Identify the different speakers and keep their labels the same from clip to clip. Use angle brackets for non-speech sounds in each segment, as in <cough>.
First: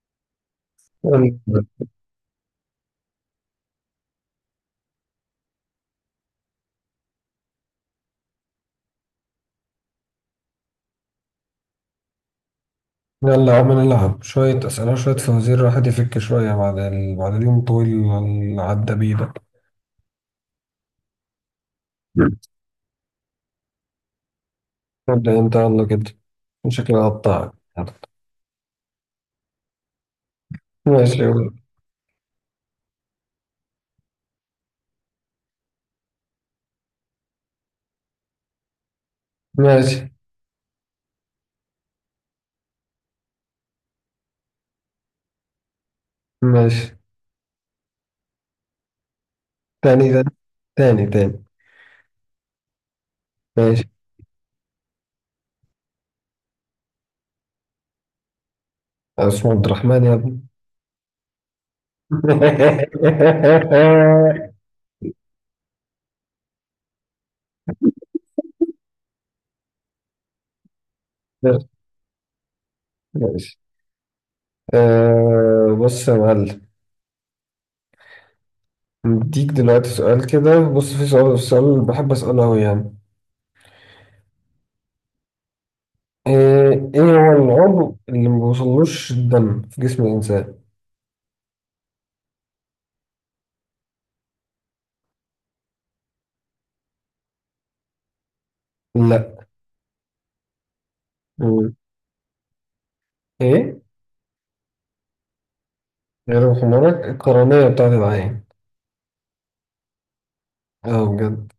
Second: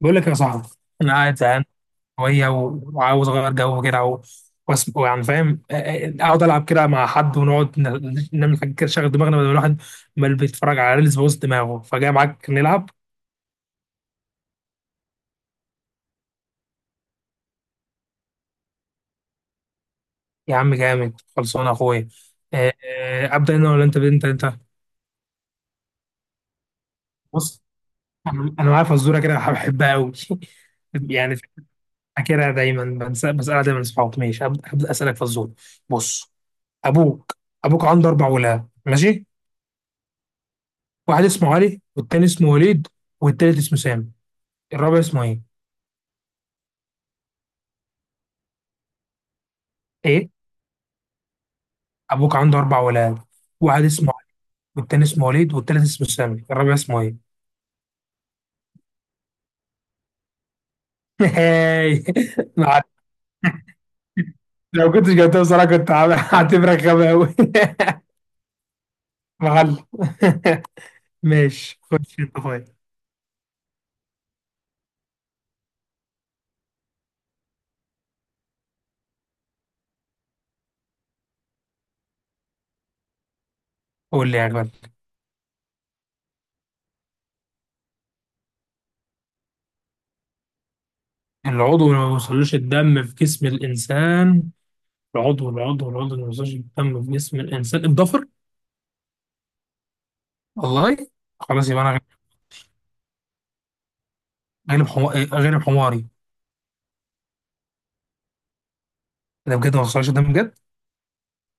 Speaker 1: بقول لك يا صاحبي، انا قاعد
Speaker 2: يلا
Speaker 1: زهقان شويه وعاوز اغير جو كده ويعني فاهم. اقعد العب كده مع حد، ونقعد نعمل حاجه كده، شغل دماغنا، بدل الواحد ما اللي بيتفرج على ريلز بوظ دماغه، فجاي معاك نلعب.
Speaker 2: يلا يا عم، نلعب شوية أسئلة، شوية فوازير، الواحد يفك شوية بعد اليوم الطويل اللي عدى بيه ده.
Speaker 1: يا عم جامد، خلصانه يا اخويا. ابدا انا ولا انت؟
Speaker 2: ابدأ أنت يلا كده، شكلي هقطعك.
Speaker 1: بص، انا معايا فزوره كده بحبها قوي. <laughs>
Speaker 2: ماشي
Speaker 1: يعني،
Speaker 2: يلا.
Speaker 1: فاكرها دايما، بسالها دايما اصحابي. ماشي، هبدأ اسالك فزوره. بص، ابوك. عنده اربع ولاد، ماشي.
Speaker 2: ماشي،
Speaker 1: واحد اسمه علي، والتاني اسمه وليد، والتالت اسمه سامي، الرابع اسمه ايه؟
Speaker 2: ماشي. تاني تاني
Speaker 1: ايه؟
Speaker 2: تاني تاني.
Speaker 1: ابوك عنده اربع ولاد.
Speaker 2: ماشي،
Speaker 1: واحد اسمه علي، والتاني اسمه وليد والتالت اسمه سامي، الرابع اسمه ايه؟
Speaker 2: اسمه عبد الرحمن يا ابني.
Speaker 1: <laughs> هاي. ما عرف-
Speaker 2: <laughs>
Speaker 1: لو كنتش جبتها بصراحة، هعتبرك غبي قوي. <laughs> مغل. <laughs> ماشي، خش انت طيب.
Speaker 2: ماشي، بص يا معلم، مديك دلوقتي سؤال كده، بص، في السؤال اللي بحب أسأله أوي يعني.
Speaker 1: قول لي يا غالي.
Speaker 2: إيه إيه هو العضو اللي ما بيوصلوش الدم في جسم الإنسان؟
Speaker 1: العضو اللي ما بيوصلوش الدم في جسم الانسان. العضو اللي ما بيوصلوش الدم في جسم الانسان، الضفر.
Speaker 2: لا.
Speaker 1: والله. خلاص،
Speaker 2: مم.
Speaker 1: يبقى انا
Speaker 2: إيه؟
Speaker 1: غالب حماري غالب حماري.
Speaker 2: غير حمارك، القرنية بتاعت العين.
Speaker 1: ده بجد ما حصلش، ده بجد.
Speaker 2: أه، بجد.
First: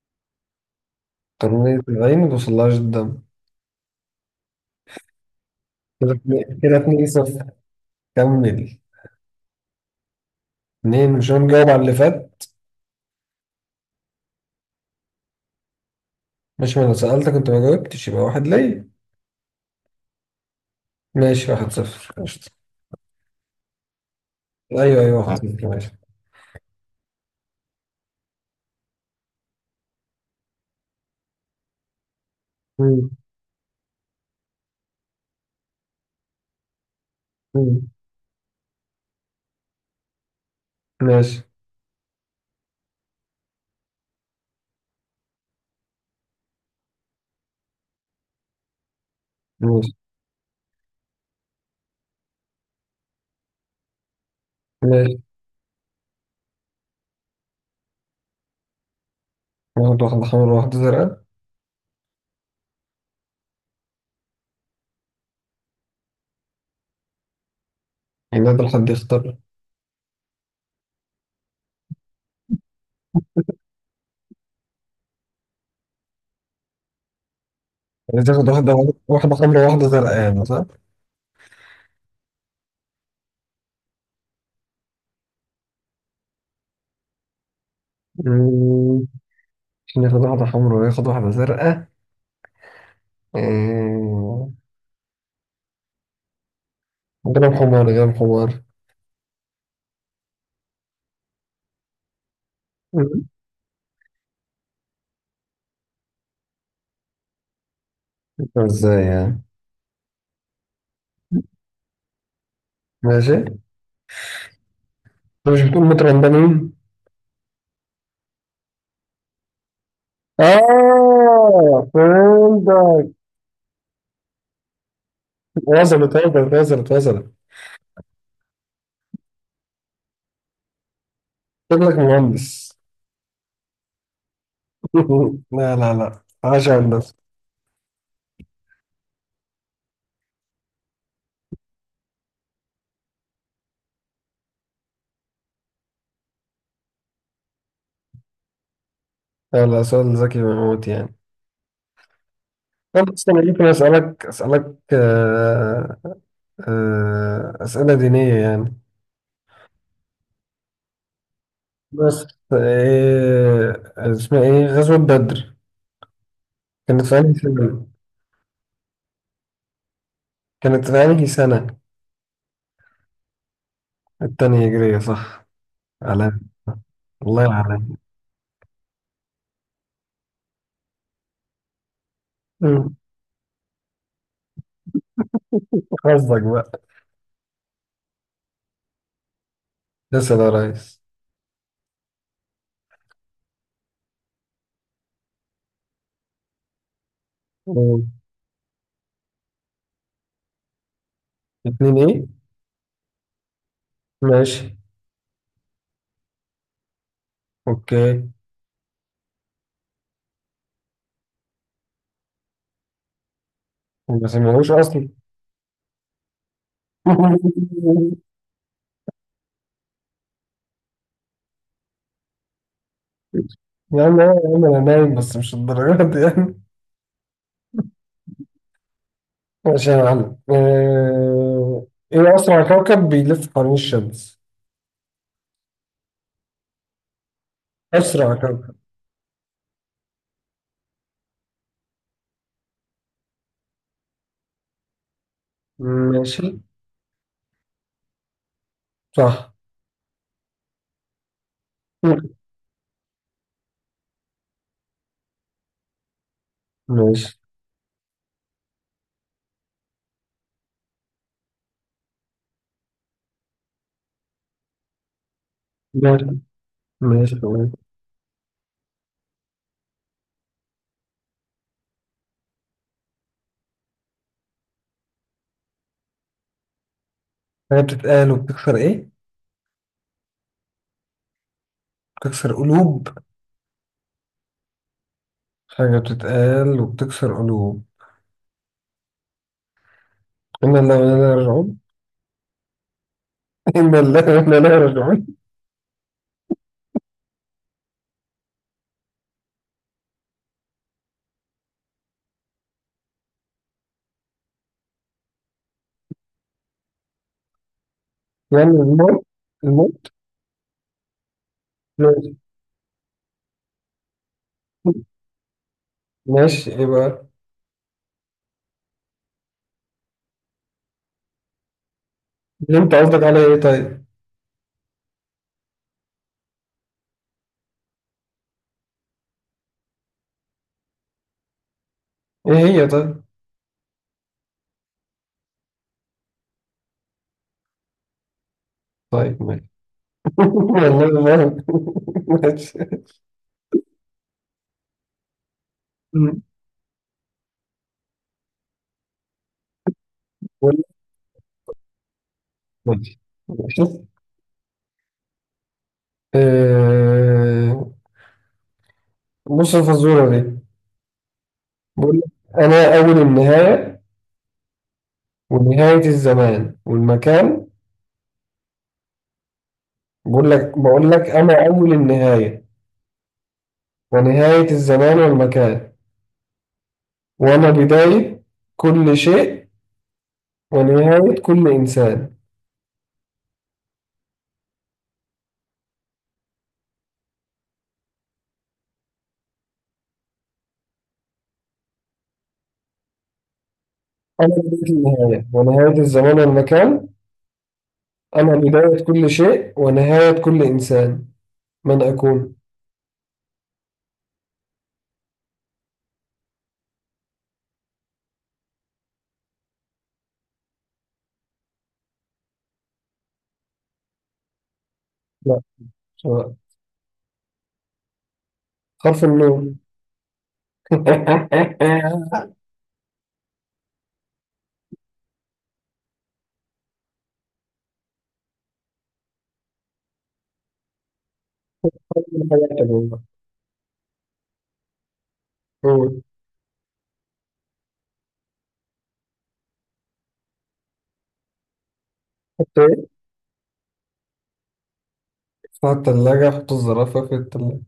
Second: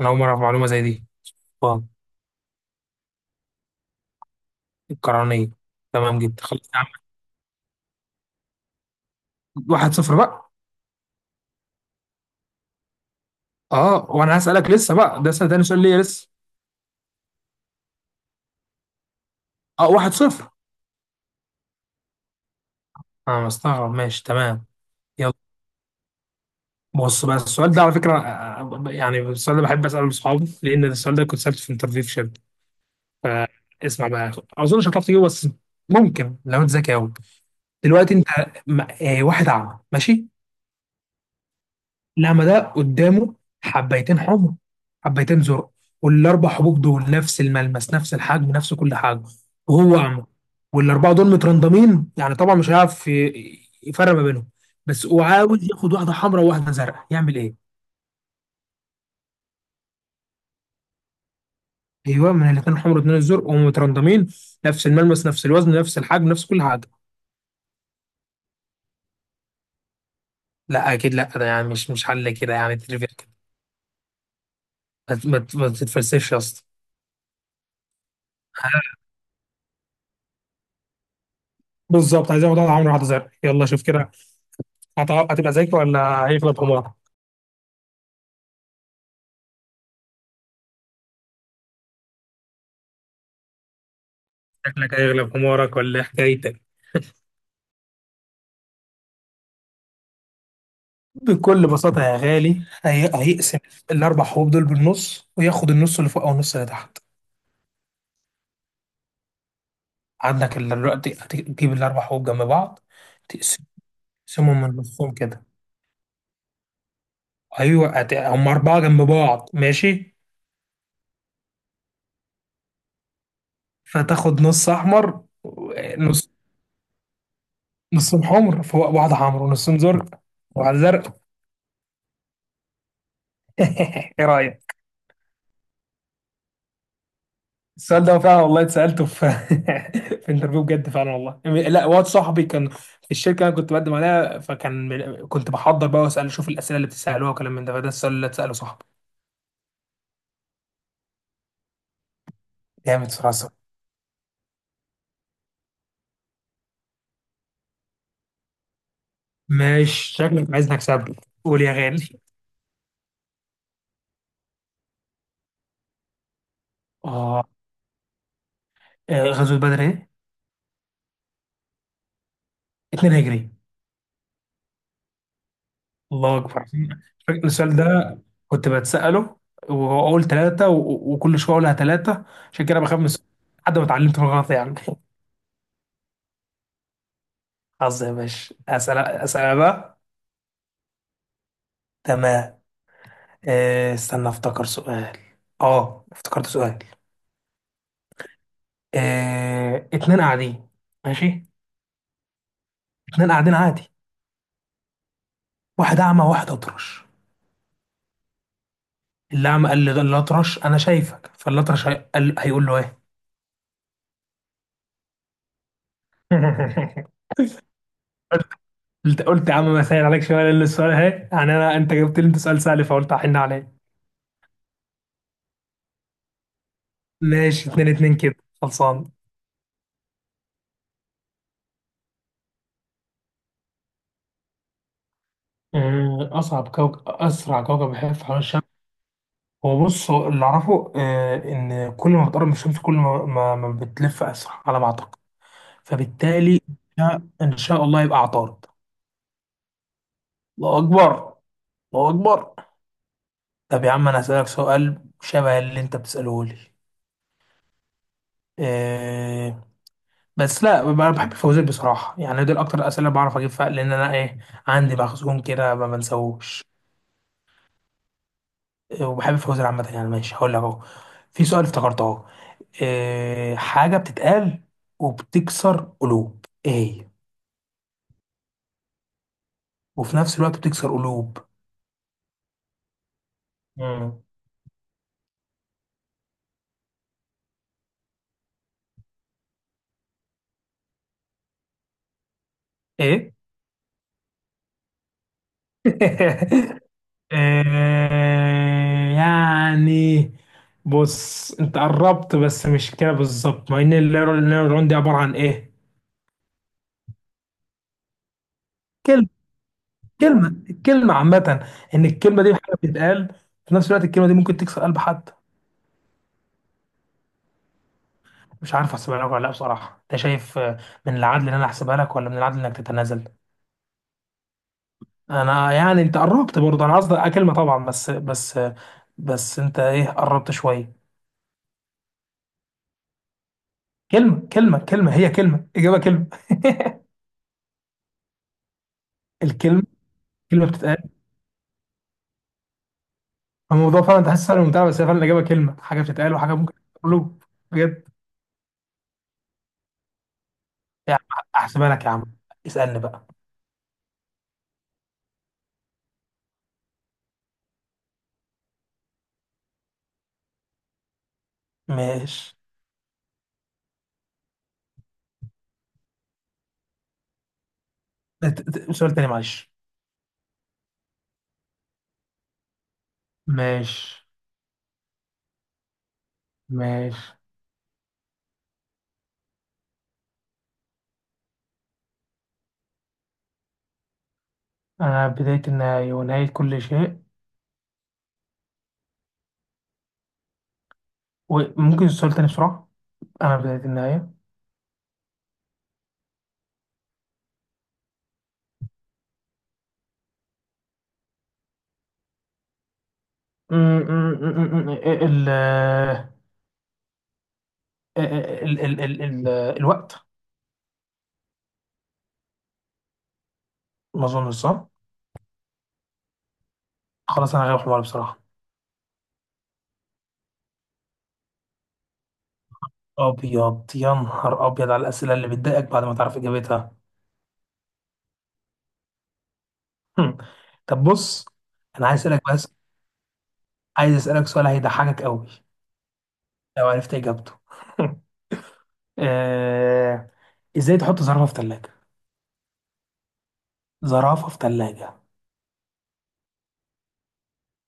Speaker 1: انا اول مره اعرف معلومه زي دي.
Speaker 2: قرنية
Speaker 1: واو.
Speaker 2: العين ما بيوصلهاش الدم.
Speaker 1: القرنيه. تمام جدا، خلاص
Speaker 2: كده
Speaker 1: يا عم.
Speaker 2: 2-0. كمل.
Speaker 1: واحد صفر بقى.
Speaker 2: اتنين، مش أنا مجاوب على اللي فات.
Speaker 1: اه، وانا هسالك لسه بقى، ده سنة تاني سؤال ليا لسه.
Speaker 2: ماشي، ما أنا سألتك أنت ما جاوبتش، يبقى واحد ليا.
Speaker 1: اه، واحد صفر.
Speaker 2: ماشي، 1-0، قشطة.
Speaker 1: انا مستغرب، ماشي، تمام.
Speaker 2: أيوه أيوه،
Speaker 1: يلا.
Speaker 2: واحد صفر، ماشي.
Speaker 1: بص بقى، السؤال ده على فكره. يعني السؤال ده بحب اساله لاصحابي، لان السؤال ده كنت سالته في انترفيو في شركه.
Speaker 2: مم.
Speaker 1: فاسمع بقى. اظن مش هتعرف تجيبه، بس ممكن لو انت ذكي قوي.
Speaker 2: مم.
Speaker 1: دلوقتي انت، واحد اعمى، ماشي.
Speaker 2: ماشي،
Speaker 1: لا، ما ده قدامه حبيتين حمر، حبيتين زرق، والاربع حبوب دول نفس الملمس، نفس الحجم، نفس كل حاجه.
Speaker 2: ماشي،
Speaker 1: وهو اعمى، والاربعه دول مترندمين. يعني طبعا مش هيعرف يفرق ما بينهم. بس
Speaker 2: ماشي.
Speaker 1: وعاوز ياخد واحده حمراء وواحده زرقاء، يعمل ايه؟
Speaker 2: واحدة حمرا، واحدة زرقاء،
Speaker 1: ايوه، من الاثنين الحمر واثنين الزرق، وهم مترندمين، نفس الملمس، نفس الوزن، نفس الحجم، نفس كل حاجه.
Speaker 2: يعني ده الحد يختار.
Speaker 1: لا اكيد لا، ده يعني مش حل كده، يعني تريفيا كده. ما تتفلسفش يا اسطى.
Speaker 2: عايز تاخد واحدة حمرا واحدة زرقاء يعني، صح؟
Speaker 1: بالظبط، عايز ياخد واحده حمراء واحده زرقاء. يلا شوف كده، هتبقى ذكي ولا هيغلب حمارك؟
Speaker 2: مم، ناخد واحدة حمرا وياخد واحدة زرقاء. آه،
Speaker 1: شكلك هيغلب حمارك ولا إيه حكايتك؟
Speaker 2: جرب حمار، جرب حمار.
Speaker 1: بكل بساطة يا غالي،
Speaker 2: مم،
Speaker 1: هيقسم الأربع حبوب دول بالنص، وياخد النص اللي فوق أو النص اللي تحت.
Speaker 2: ازاي يعني؟
Speaker 1: دلوقتي هتجيب الأربع حبوب جنب بعض.
Speaker 2: ماشي، انت
Speaker 1: تقسم- تقسمهم من نصهم كده.
Speaker 2: مش بتقول مترندمين؟
Speaker 1: أيوه، هم أربعة جنب بعض، ماشي.
Speaker 2: اه، فهمتك.
Speaker 1: فتاخد نص أحمر
Speaker 2: وصلت،
Speaker 1: نص.
Speaker 2: وصلت، وصلت، وصلت.
Speaker 1: نصهم حمر فوق بعض، حمر، ونصهم زرق وبعد زرق.
Speaker 2: شكلك مهندس.
Speaker 1: <laughs> إيه رأيك؟
Speaker 2: <laughs> لا لا لا، عاش يا هندسة.
Speaker 1: السؤال ده فعلا والله اتسألته في <laughs> في انترفيو، بجد فعلا والله. لا، واد صاحبي كان في الشركه اللي انا كنت بقدم عليها، فكان كنت بحضر بقى واسال، اشوف الاسئله اللي بتسالوها وكلام من ده. فده السؤال اللي اتساله صاحبي.
Speaker 2: لا لا، سؤال ذكي موت يعني.
Speaker 1: جامد
Speaker 2: أنا أصلا
Speaker 1: صراحة.
Speaker 2: ممكن أسألك أسئلة دينية يعني.
Speaker 1: ماشي، شكلك عايزني اكسبك. قول يا غالي.
Speaker 2: بس إيه اسمها، إيه غزوة بدر كانت في أنهي
Speaker 1: اه.
Speaker 2: سنة؟
Speaker 1: غزوة بدر ايه؟
Speaker 2: كانت في أنهي سنة؟
Speaker 1: 2 هجري.
Speaker 2: التانية هجرية، صح.
Speaker 1: الله
Speaker 2: علام؟
Speaker 1: اكبر.
Speaker 2: الله
Speaker 1: فاكر السؤال
Speaker 2: يعلم.
Speaker 1: ده كنت بتسأله، واقول ثلاثة، وكل شوية اقولها ثلاثة. عشان كده
Speaker 2: مم.
Speaker 1: بخاف من السؤال. لحد ما اتعلمت من الغلط يعني. <laughs>
Speaker 2: حظك بقى.
Speaker 1: حظ يا باشا. اسأل اسأل أنا بقى.
Speaker 2: اسأل يا ريس.
Speaker 1: تمام. استنى افتكر سؤال. اه افتكرت سؤال.
Speaker 2: مم.
Speaker 1: اتنين قاعدين، ماشي.
Speaker 2: اتنين ايه؟
Speaker 1: اتنين قاعدين عادي.
Speaker 2: ماشي.
Speaker 1: واحد اعمى واحد اطرش.
Speaker 2: اوكي.
Speaker 1: اللي اعمى قال للاطرش انا شايفك، فالاطرش قال هيقول له ايه.
Speaker 2: ما سمعوش اصلا.
Speaker 1: <laughs>
Speaker 2: <laughs>
Speaker 1: قلت قلت يا عم ما سهل عليك شويه، لان السؤال اهي، يعني انا، انت جبت لي انت سؤال سهل، فقلت احن عليه.
Speaker 2: يا عم، أيوة يا عم، انا نايم، بس مش الدرجات دي يعني.
Speaker 1: ماشي، اتنين اتنين كده، خلصان.
Speaker 2: ماشي يا معلم، ايه اسرع كوكب بيلف حوالين الشمس؟
Speaker 1: آه، اصعب كوكب اسرع كوكب بيحف
Speaker 2: اسرع
Speaker 1: حوالين الشمس.
Speaker 2: كوكب.
Speaker 1: هو بص، هو اللي اعرفه ان كل ما بتقرب من الشمس، كل ما بتلف اسرع على ما اعتقد.
Speaker 2: ماشي.
Speaker 1: فبالتالي، ان شاء الله يبقى عطارد.
Speaker 2: صح.
Speaker 1: الله اكبر. الله
Speaker 2: مم.
Speaker 1: اكبر. طب يا عم، انا هسألك سؤال شبه اللي انت بتسأله لي.
Speaker 2: ماشي،
Speaker 1: إيه. بس لا، انا بحب الفوازير بصراحة يعني، دول اكتر الاسئلة اللي بعرف اجيب فيها، لان انا ايه؟ عندي مخزون كده ما
Speaker 2: ماشي،
Speaker 1: بنساهوش.
Speaker 2: ماشي.
Speaker 1: إيه، وبحب الفوازير عامة يعني. ماشي، هقول لك اهو. في سؤال افتكرته اهو. إيه حاجة بتتقال وبتكسر قلوب، ايه هي؟
Speaker 2: هي بتتقال وبتكسر ايه؟
Speaker 1: وفي نفس الوقت بتكسر قلوب.
Speaker 2: بتكسر قلوب.
Speaker 1: مم.
Speaker 2: حاجة بتتقال وبتكسر قلوب. إنا لا ولا راجعون.
Speaker 1: ايه.
Speaker 2: <laughs> إنا لا ولا لا راجعون.
Speaker 1: <laughs> يعني، بص، انت قربت بس مش كده بالظبط، مع ان النيورون دي عباره عن ايه؟
Speaker 2: يعني الموت.
Speaker 1: كلمه
Speaker 2: الموت.
Speaker 1: كلمه الكلمه عامه. ان
Speaker 2: ماشي،
Speaker 1: الكلمه دي حاجه بتتقال. في نفس الوقت الكلمه دي ممكن تكسر قلب حد.
Speaker 2: ماشي، إيه بقى؟
Speaker 1: مش عارف احسبها لك ولا لا بصراحه، انت شايف، من العدل ان انا احسبها لك ولا من العدل انك
Speaker 2: اللي أنت قصدك
Speaker 1: تتنازل؟
Speaker 2: على إيه طيب؟
Speaker 1: انا يعني، انت قربت برضه، انا قصدي كلمه طبعا، بس انت ايه، قربت شويه.
Speaker 2: إيه هي طيب؟
Speaker 1: كلمه هي كلمه اجابه كلمه. <laughs>
Speaker 2: طيب ماشي.
Speaker 1: الكلمه،
Speaker 2: <laughs>
Speaker 1: كلمه بتتقال.
Speaker 2: والله ما <laughs> أعرف. ماشي.
Speaker 1: الموضوع فعلا تحس سهل وممتع، بس هي فعلا الإجابة كلمة، حاجة بتتقال
Speaker 2: مم.
Speaker 1: وحاجة ممكن تقوله. بجد.
Speaker 2: ولا-
Speaker 1: يا عم، أحسبها لك يا عم. اسألني
Speaker 2: ماشي،
Speaker 1: بقى.
Speaker 2: ماشي، آه، بص الفزورة دي. بقول
Speaker 1: ماشي.
Speaker 2: لك أنا أول النهاية ونهاية الزمان والمكان.
Speaker 1: سؤال تاني معلش.
Speaker 2: بقول لك أنا أول النهاية
Speaker 1: ماشي.
Speaker 2: ونهاية الزمان والمكان.
Speaker 1: ماشي.
Speaker 2: وأنا بداية كل شيء ونهاية كل إنسان.
Speaker 1: أنا بداية النهاية ونهاية كل شيء. وممكن السؤال تاني بسرعة؟ أنا بداية النهاية.
Speaker 2: أنا بداية النهاية ونهاية الزمان والمكان، أنا بداية كل شيء ونهاية كل إنسان، من أكون؟
Speaker 1: م- م- م- م- إيه ال إيه ال ال ال ال الوقت. ما أظنش صح.
Speaker 2: لا. مش هو.
Speaker 1: خلاص، أنا غير حمار بصراحة.
Speaker 2: حرف النون. <laughs>
Speaker 1: أبيض يا نهار أبيض على الأسئلة اللي بتضايقك بعد ما تعرف إجابتها. هم. طب، بص، انا عايز اسالك بس. عايز اسالك سؤال هيضحكك قوي لو عرفت اجابته. <laughs> آه... ازاي تحط زرافه في ثلاجه؟
Speaker 2: حط إيه؟
Speaker 1: زرافه في ثلاجه.
Speaker 2: حط الزرافة في الثلاجة.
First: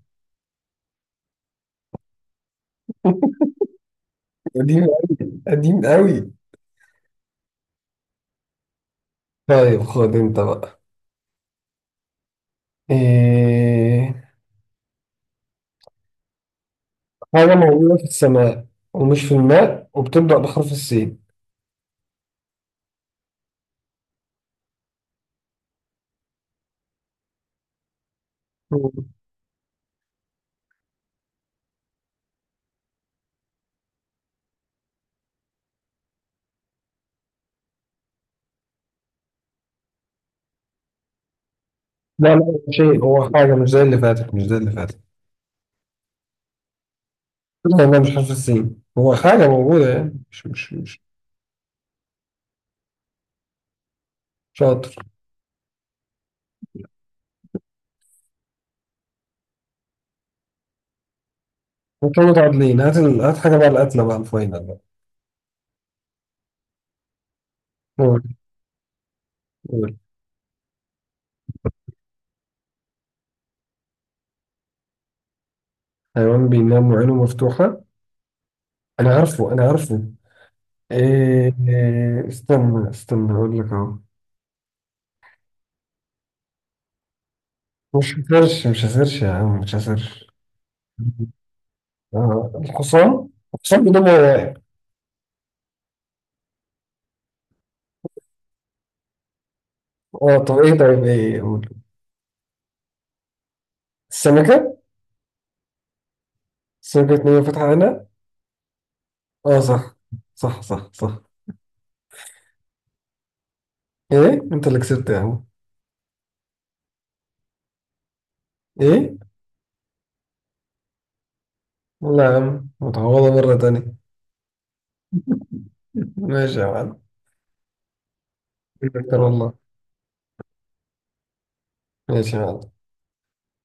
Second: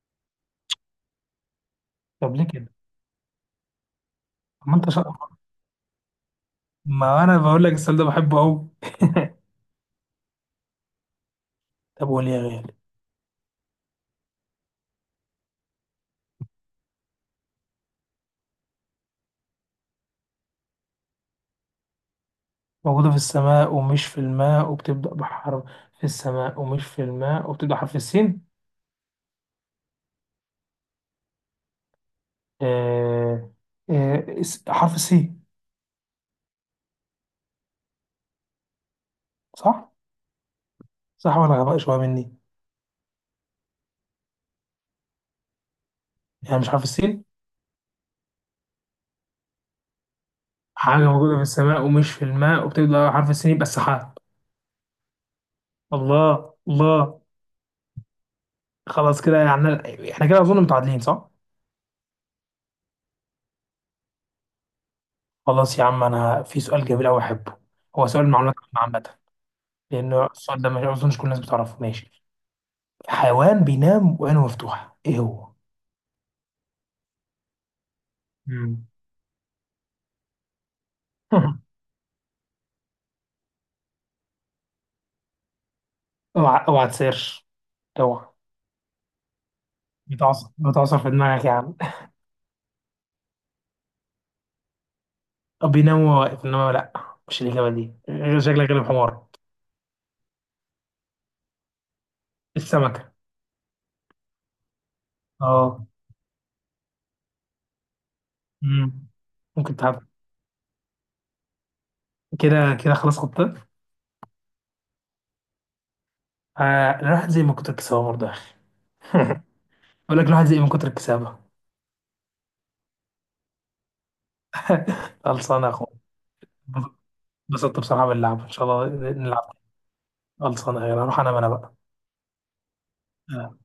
Speaker 1: طب ليه كده؟ طب ما
Speaker 2: قديم
Speaker 1: انت شاطر.
Speaker 2: أوي، قديم أوي.
Speaker 1: ما انا بقول لك السؤال ده بحبه قوي. <laughs>
Speaker 2: طيب خد أنت بقى.
Speaker 1: طب قول يا غالي.
Speaker 2: إيه، حاجة موجودة في السماء ومش في الماء وبتبدأ بحرف السين.
Speaker 1: موجوده في السماء ومش في الماء وبتبدا بحرف. في السماء ومش في الماء وبتبدا حرف السين.
Speaker 2: مم.
Speaker 1: آه... حرف السين. صح؟ صح ولا غباء شويه
Speaker 2: لا
Speaker 1: مني؟
Speaker 2: لا، هو حاجة، مش زي اللي فاتت، مش زي اللي فاتت.
Speaker 1: يعني مش حرف السين.
Speaker 2: لا لا، مش حرف السين، هو حاجة موجودة يعني، مش.
Speaker 1: حاجة موجودة في السماء ومش في الماء وبتبدأ على حرف السين، يبقى السحاب.
Speaker 2: شاطر.
Speaker 1: الله الله. خلاص كده يعني، احنا كده أظن متعادلين، صح؟
Speaker 2: انتوا متعادلين، هات هات حاجة بقى، القتلة بقى، الفاينل بقى.
Speaker 1: خلاص يا عم، أنا في سؤال جميل أوي أحبه. هو
Speaker 2: قول،
Speaker 1: سؤال معلومات عامة عامة،
Speaker 2: قول.
Speaker 1: لأنه السؤال ده ما أظنش كل الناس بتعرفه. ماشي. حيوان بينام وعينه مفتوحة، إيه هو؟
Speaker 2: حيوان بينام وعينه مفتوحة.
Speaker 1: مم.
Speaker 2: أنا عارفه، أنا عارفه. إيه
Speaker 1: <laughs>
Speaker 2: إيه استنى استنى أقول لك أهو.
Speaker 1: اوعى اوعى تسيرش.
Speaker 2: مش
Speaker 1: اوعى.
Speaker 2: هسيرش، مش هسيرش يا عم، مش هسيرش.
Speaker 1: بتعصر بتعصر في دماغك يا عم.
Speaker 2: آه، الحصان. الحصان بينام وهو واقف.
Speaker 1: بينام وهو واقف، انما لا. مش الإجابة دي، غير شكلك غلب حمار.
Speaker 2: اه، طب ايه طيب ايه، قول.
Speaker 1: السمكة.
Speaker 2: السمكة.
Speaker 1: اه.
Speaker 2: السمكة نية فاتحة عينها.
Speaker 1: مم.
Speaker 2: اه،
Speaker 1: ممكن
Speaker 2: صح.
Speaker 1: تهبط.
Speaker 2: صح، صح، صح.
Speaker 1: كده. كده خلاص، خطة.
Speaker 2: ايه انت اللي كسبت يا عم.
Speaker 1: الواحد زي ما كتر الكسبة برضه يا أخي.
Speaker 2: ايه.
Speaker 1: <laughs> بقول لك الواحد زي ما كتر الكسبة.
Speaker 2: والله يا عم، متعوضة مرة تانية.
Speaker 1: خلصانة يا أخويا.
Speaker 2: ماشي يا معلم.
Speaker 1: انبسطت بصراحة باللعب، إن شاء
Speaker 2: <laughs>
Speaker 1: الله
Speaker 2: شكراً والله.
Speaker 1: نلعب. خلصانة، يلا هروح أنام أنا بقى.
Speaker 2: ماشي يا معلم.
Speaker 1: آه.